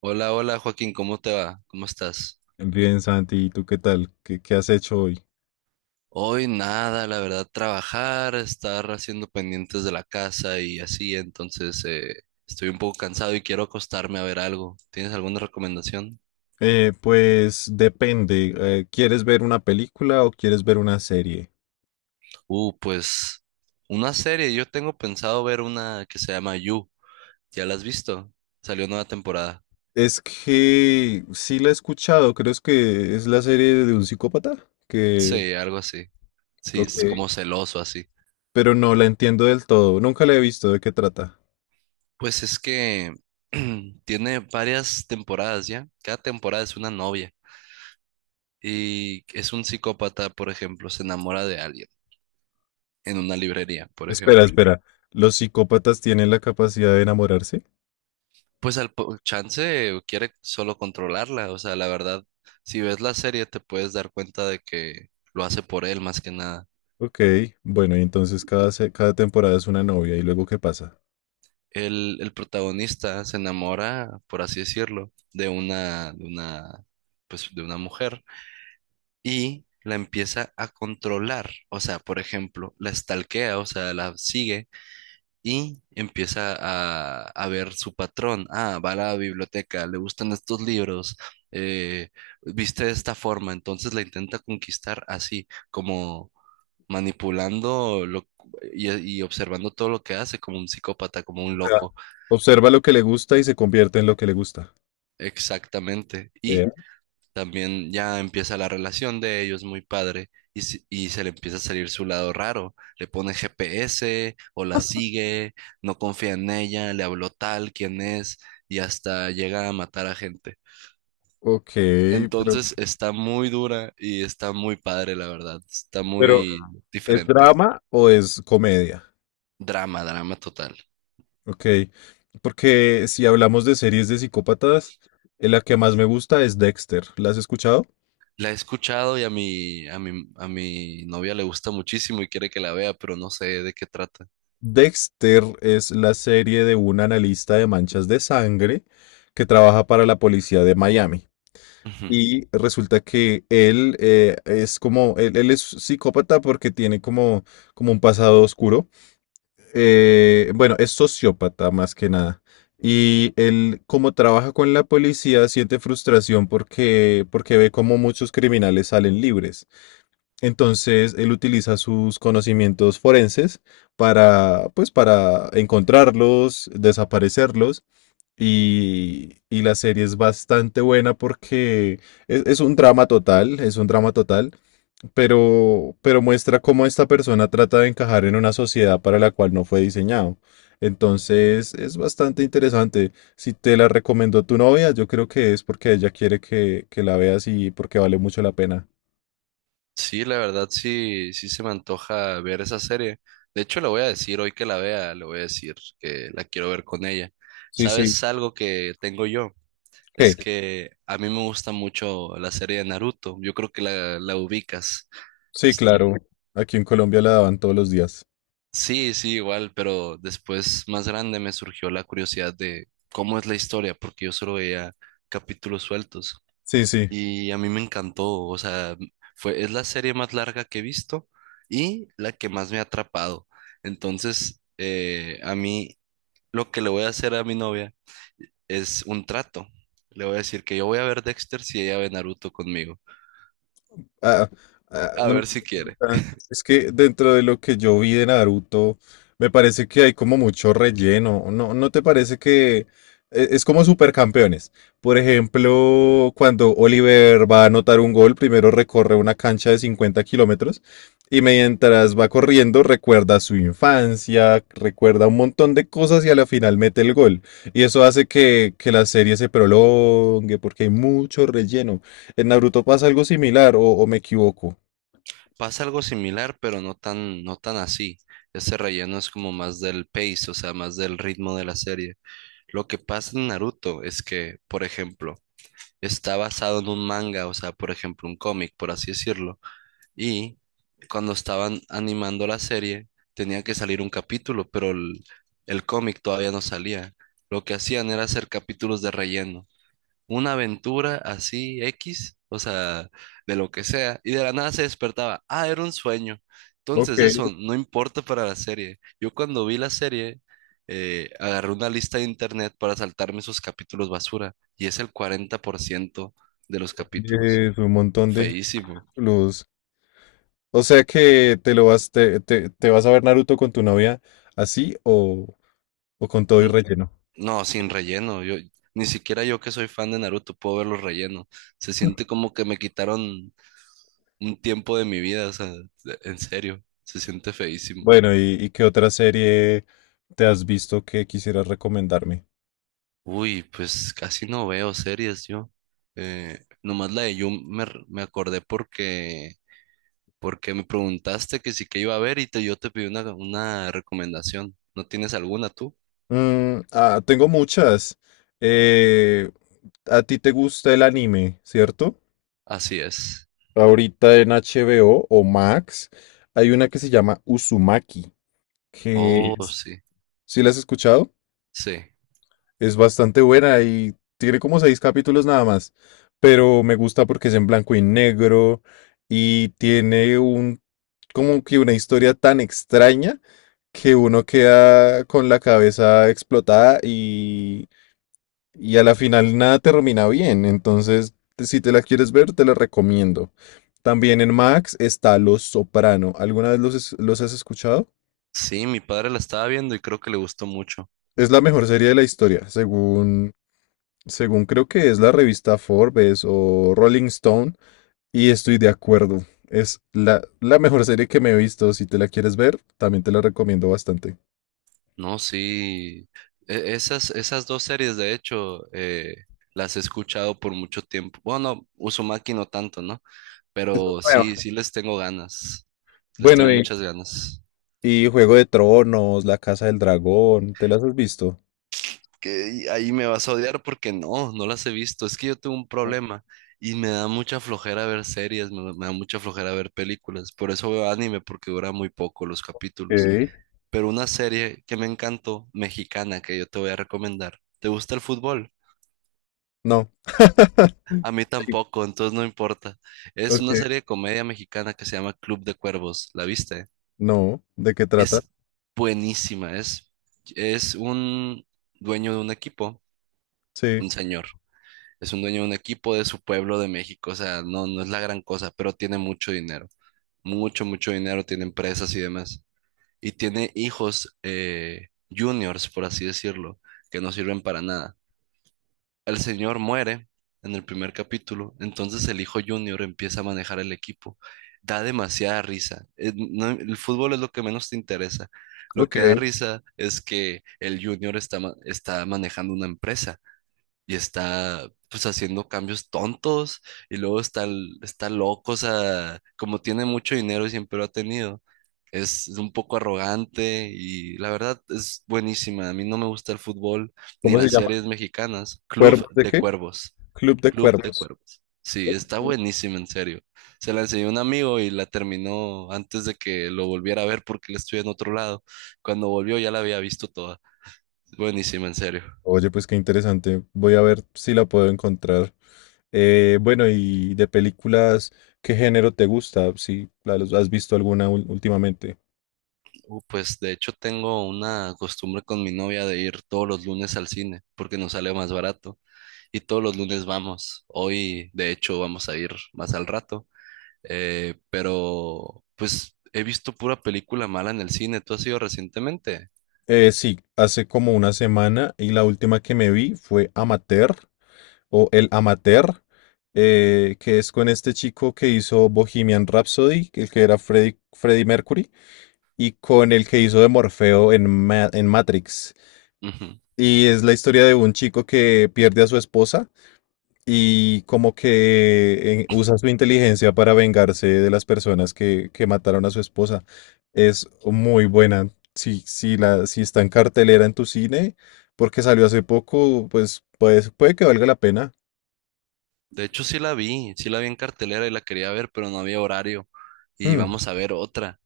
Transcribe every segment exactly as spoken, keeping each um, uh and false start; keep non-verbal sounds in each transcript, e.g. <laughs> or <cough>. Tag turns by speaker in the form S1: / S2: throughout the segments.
S1: Hola, hola Joaquín, ¿cómo te va? ¿Cómo estás?
S2: Bien, Santi, ¿y tú qué tal? ¿Qué, qué has hecho hoy?
S1: Hoy nada, la verdad, trabajar, estar haciendo pendientes de la casa y así, entonces eh, estoy un poco cansado y quiero acostarme a ver algo. ¿Tienes alguna recomendación?
S2: Eh, pues depende. Eh, ¿quieres ver una película o quieres ver una serie?
S1: Uh, pues una serie, yo tengo pensado ver una que se llama You, ¿ya la has visto? Salió nueva temporada.
S2: Es que sí la he escuchado, creo es que es la serie de un psicópata, que,
S1: Sí, algo así. Sí,
S2: ok,
S1: es como celoso así.
S2: pero no la entiendo del todo, nunca la he visto, ¿de qué trata?
S1: Pues es que <clears throat> tiene varias temporadas ya, cada temporada es una novia. Y es un psicópata, por ejemplo, se enamora de alguien en una librería, por
S2: Espera,
S1: ejemplo.
S2: espera, ¿los psicópatas tienen la capacidad de enamorarse?
S1: Pues al po- chance quiere solo controlarla, o sea, la verdad, si ves la serie te puedes dar cuenta de que lo hace por él más que nada.
S2: Ok, bueno, y entonces cada, se- cada temporada es una novia, ¿y luego qué pasa?
S1: El, el protagonista se enamora, por así decirlo, de una, de una, pues de una mujer y la empieza a controlar, o sea, por ejemplo, la stalkea, o sea, la sigue y empieza a, a ver su patrón. Ah, va a la biblioteca, le gustan estos libros, eh, viste de esta forma, entonces la intenta conquistar así, como manipulando lo, y, y observando todo lo que hace, como un psicópata, como un
S2: O sea,
S1: loco,
S2: observa lo que le gusta y se convierte en lo que le gusta.
S1: exactamente. Y también ya empieza la relación de ellos muy padre y, si- y se le empieza a salir su lado raro. Le pone G P S o la sigue, no confía en ella, le habló tal, quién es y hasta llega a matar a gente.
S2: Ok, pero,
S1: Entonces está muy dura y está muy padre, la verdad. Está
S2: pero
S1: muy
S2: ¿es
S1: diferente.
S2: drama o es comedia?
S1: Drama, drama total.
S2: Ok, porque si hablamos de series de psicópatas, eh, la que más me gusta es Dexter. ¿La has escuchado?
S1: La he escuchado y a mi, a mi, a mi novia le gusta muchísimo y quiere que la vea, pero no sé de qué trata.
S2: Dexter es la serie de un analista de manchas de sangre que trabaja para la policía de Miami.
S1: Ujú.
S2: Y resulta que él eh, es como, él, él es psicópata porque tiene como, como un pasado oscuro. eh, bueno, es sociópata más que nada. Y él, como trabaja con la policía, siente frustración porque, porque ve cómo muchos criminales salen libres. Entonces, él utiliza sus conocimientos forenses para, pues, para encontrarlos, desaparecerlos. Y, y la serie es bastante buena porque es, es un drama total, es un drama total, pero, pero muestra cómo esta persona trata de encajar en una sociedad para la cual no fue diseñado. Entonces es bastante interesante. Si te la recomendó tu novia, yo creo que es porque ella quiere que, que la veas y porque vale mucho la pena.
S1: Sí, la verdad sí, sí se me antoja ver esa serie. De hecho, le voy a decir hoy que la vea, le voy a decir que la quiero ver con ella.
S2: Sí, sí.
S1: ¿Sabes algo que tengo yo?
S2: ¿Qué?
S1: Es que a mí me gusta mucho la serie de Naruto. Yo creo que la, la ubicas.
S2: Sí, claro.
S1: Este,
S2: Aquí en Colombia la daban todos los días.
S1: sí, sí, igual, pero después más grande me surgió la curiosidad de cómo es la historia, porque yo solo veía capítulos sueltos.
S2: Sí, sí.
S1: Y a mí me encantó, o sea, fue, es la serie más larga que he visto y la que más me ha atrapado. Entonces, eh, a mí lo que le voy a hacer a mi novia es un trato. Le voy a decir que yo voy a ver Dexter si ella ve Naruto conmigo.
S2: Ah, ah,
S1: A
S2: una
S1: ver si quiere.
S2: pregunta. Es que dentro de lo que yo vi de Naruto, me parece que hay como mucho relleno. ¿No, no te parece que e- es como supercampeones? Por ejemplo, cuando Oliver va a anotar un gol, primero recorre una cancha de cincuenta kilómetros y mientras va corriendo recuerda su infancia, recuerda un montón de cosas y a la final mete el gol. Y eso hace que, que la serie se prolongue porque hay mucho relleno. En Naruto pasa algo similar, o, o me equivoco.
S1: Pasa algo similar, pero no tan, no tan así. Ese relleno es como más del pace, o sea, más del ritmo de la serie. Lo que pasa en Naruto es que, por ejemplo, está basado en un manga, o sea, por ejemplo, un cómic, por así decirlo. Y cuando estaban animando la serie, tenía que salir un capítulo, pero el, el cómic todavía no salía. Lo que hacían era hacer capítulos de relleno, una aventura así X, o sea, de lo que sea, y de la nada se despertaba, ah, era un sueño.
S2: Ok,
S1: Entonces eso no importa para la serie. Yo cuando vi la serie, eh, agarré una lista de internet para saltarme esos capítulos basura, y es el cuarenta por ciento de los capítulos.
S2: eh, un montón de
S1: Feísimo.
S2: luz. O sea que te lo vas, te, te- te vas a ver Naruto con tu novia así o, o con todo y
S1: N-
S2: relleno.
S1: No, sin relleno. Yo, ni siquiera yo que soy fan de Naruto puedo verlos relleno. Se siente como que me quitaron un tiempo de mi vida, o sea, en serio, se siente feísimo.
S2: Bueno, ¿y, y qué otra serie te has visto que quisieras recomendarme?
S1: Uy, pues casi no veo series yo. Eh, nomás la de You me, r- me acordé porque, porque me preguntaste que sí que iba a ver y te, yo te pedí una, una recomendación. ¿No tienes alguna tú?
S2: Mm, ah, tengo muchas. Eh, a ti te gusta el anime, ¿cierto?
S1: Así es.
S2: Ahorita en HBO o o Max hay una que se llama Uzumaki, que...
S1: Oh,
S2: Sí.
S1: sí,
S2: ¿Sí la has escuchado?
S1: sí.
S2: Es bastante buena y tiene como seis capítulos nada más, pero me gusta porque es en blanco y negro y tiene un como que una historia tan extraña que uno queda con la cabeza explotada y, y a la final nada termina bien. Entonces, si te la quieres ver, te la recomiendo. También en Max está Los Soprano. ¿Alguna vez los, es- los has escuchado?
S1: Sí, mi padre la estaba viendo y creo que le gustó mucho.
S2: Es la mejor serie de la historia, según según creo que es la revista Forbes o Rolling Stone, y estoy de acuerdo. Es la, la mejor serie que me he visto. Si te la quieres ver, también te la recomiendo bastante.
S1: No, sí. E- esas, esas dos series, de hecho, eh, las he escuchado por mucho tiempo. Bueno, Uzumaki no tanto, ¿no?
S2: Eso es
S1: Pero sí,
S2: nuevo.
S1: sí les tengo ganas. Les
S2: Bueno,
S1: tengo
S2: y,
S1: muchas ganas.
S2: y Juego de Tronos, La Casa del Dragón, ¿te las has visto?
S1: Que y ahí me vas a odiar porque no, no las he visto. Es que yo tengo un
S2: Ok,
S1: problema y me da mucha flojera ver series, me, me da mucha flojera ver películas. Por eso veo anime porque dura muy poco los capítulos. Pero una serie que me encantó, mexicana, que yo te voy a recomendar. ¿Te gusta el fútbol?
S2: no,
S1: A mí
S2: sí.
S1: tampoco, entonces no importa. Es una
S2: Ok.
S1: serie de comedia mexicana que se llama Club de Cuervos. ¿La viste?
S2: No. ¿De qué trata?
S1: Es buenísima, es, es un dueño de un equipo,
S2: Sí,
S1: un señor. Es un dueño de un equipo de su pueblo de México, o sea, no, no es la gran cosa, pero tiene mucho dinero, mucho, mucho dinero, tiene empresas y demás. Y tiene hijos, eh, juniors, por así decirlo, que no sirven para nada. El señor muere en el primer capítulo, entonces el hijo Junior empieza a manejar el equipo. Da demasiada risa. Eh, no- El, fútbol es lo que menos te interesa. Lo
S2: ok.
S1: que da risa es que el Junior está, ma- está manejando una empresa y está pues haciendo cambios tontos y luego está, l- está loco, o sea, como tiene mucho dinero y siempre lo ha tenido, es, es un poco arrogante y la verdad es buenísima. A mí no me gusta el fútbol ni
S2: ¿Cómo se
S1: las
S2: llama?
S1: series mexicanas. Club
S2: ¿Cuervos de
S1: de
S2: qué?
S1: Cuervos,
S2: Club de
S1: Club de
S2: Cuervos.
S1: Cuervos. Sí, está buenísima, en serio. Se la enseñó un amigo y la terminó antes de que lo volviera a ver porque él estuve en otro lado. Cuando volvió ya la había visto toda. Buenísima, en serio.
S2: Oye, pues qué interesante. Voy a ver si la puedo encontrar. Eh, bueno, y de películas, ¿qué género te gusta? Si la- los- has visto alguna ul- últimamente.
S1: Uh, pues de hecho tengo una costumbre con mi novia de ir todos los lunes al cine porque nos sale más barato y todos los lunes vamos. Hoy de hecho vamos a ir más al rato, eh, pero pues he visto pura película mala en el cine. ¿Tú has ido recientemente?
S2: Eh, sí, hace como una semana y la última que me vi fue Amateur o El Amateur, eh, que es con este chico que hizo Bohemian Rhapsody, que- el que era Freddie, Freddie Mercury, y con el que hizo de Morfeo en Ma- en Matrix.
S1: Ujú.
S2: Y es la historia de un chico que pierde a su esposa y como que eh, usa su inteligencia para vengarse de las personas que, que mataron a su esposa. Es muy buena. Si, si, la, si está en cartelera en tu cine, porque salió hace poco, pues, pues puede que valga la pena.
S1: De hecho sí la vi, sí la vi en cartelera y la quería ver, pero no había horario y
S2: Hmm,
S1: vamos a ver otra.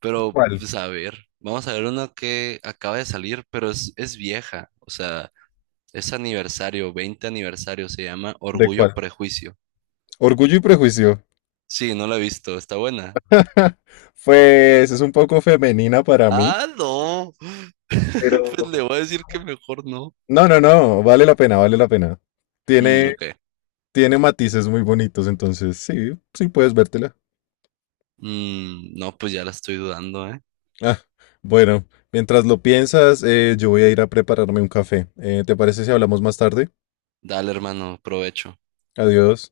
S1: Pero
S2: ¿cuál?
S1: pues a ver, vamos a ver una que acaba de salir, pero es, es vieja, o sea... Es aniversario, veinte aniversario, se llama
S2: ¿De
S1: Orgullo
S2: cuál?
S1: Prejuicio.
S2: Orgullo y prejuicio.
S1: Sí, no la he visto, está buena.
S2: <laughs> Pues es un poco femenina para mí,
S1: Ah, no. <laughs>
S2: pero...
S1: Pues le voy a decir que mejor no.
S2: No, no, no, vale la pena, vale la pena.
S1: Mm,
S2: Tiene,
S1: ok.
S2: Tiene matices muy bonitos, entonces sí, sí puedes vértela.
S1: Mm, no, pues ya la estoy dudando, ¿eh?
S2: Ah, bueno, mientras lo piensas, eh, yo voy a ir a prepararme un café. Eh, ¿te parece si hablamos más tarde?
S1: Dale, hermano, provecho.
S2: Adiós.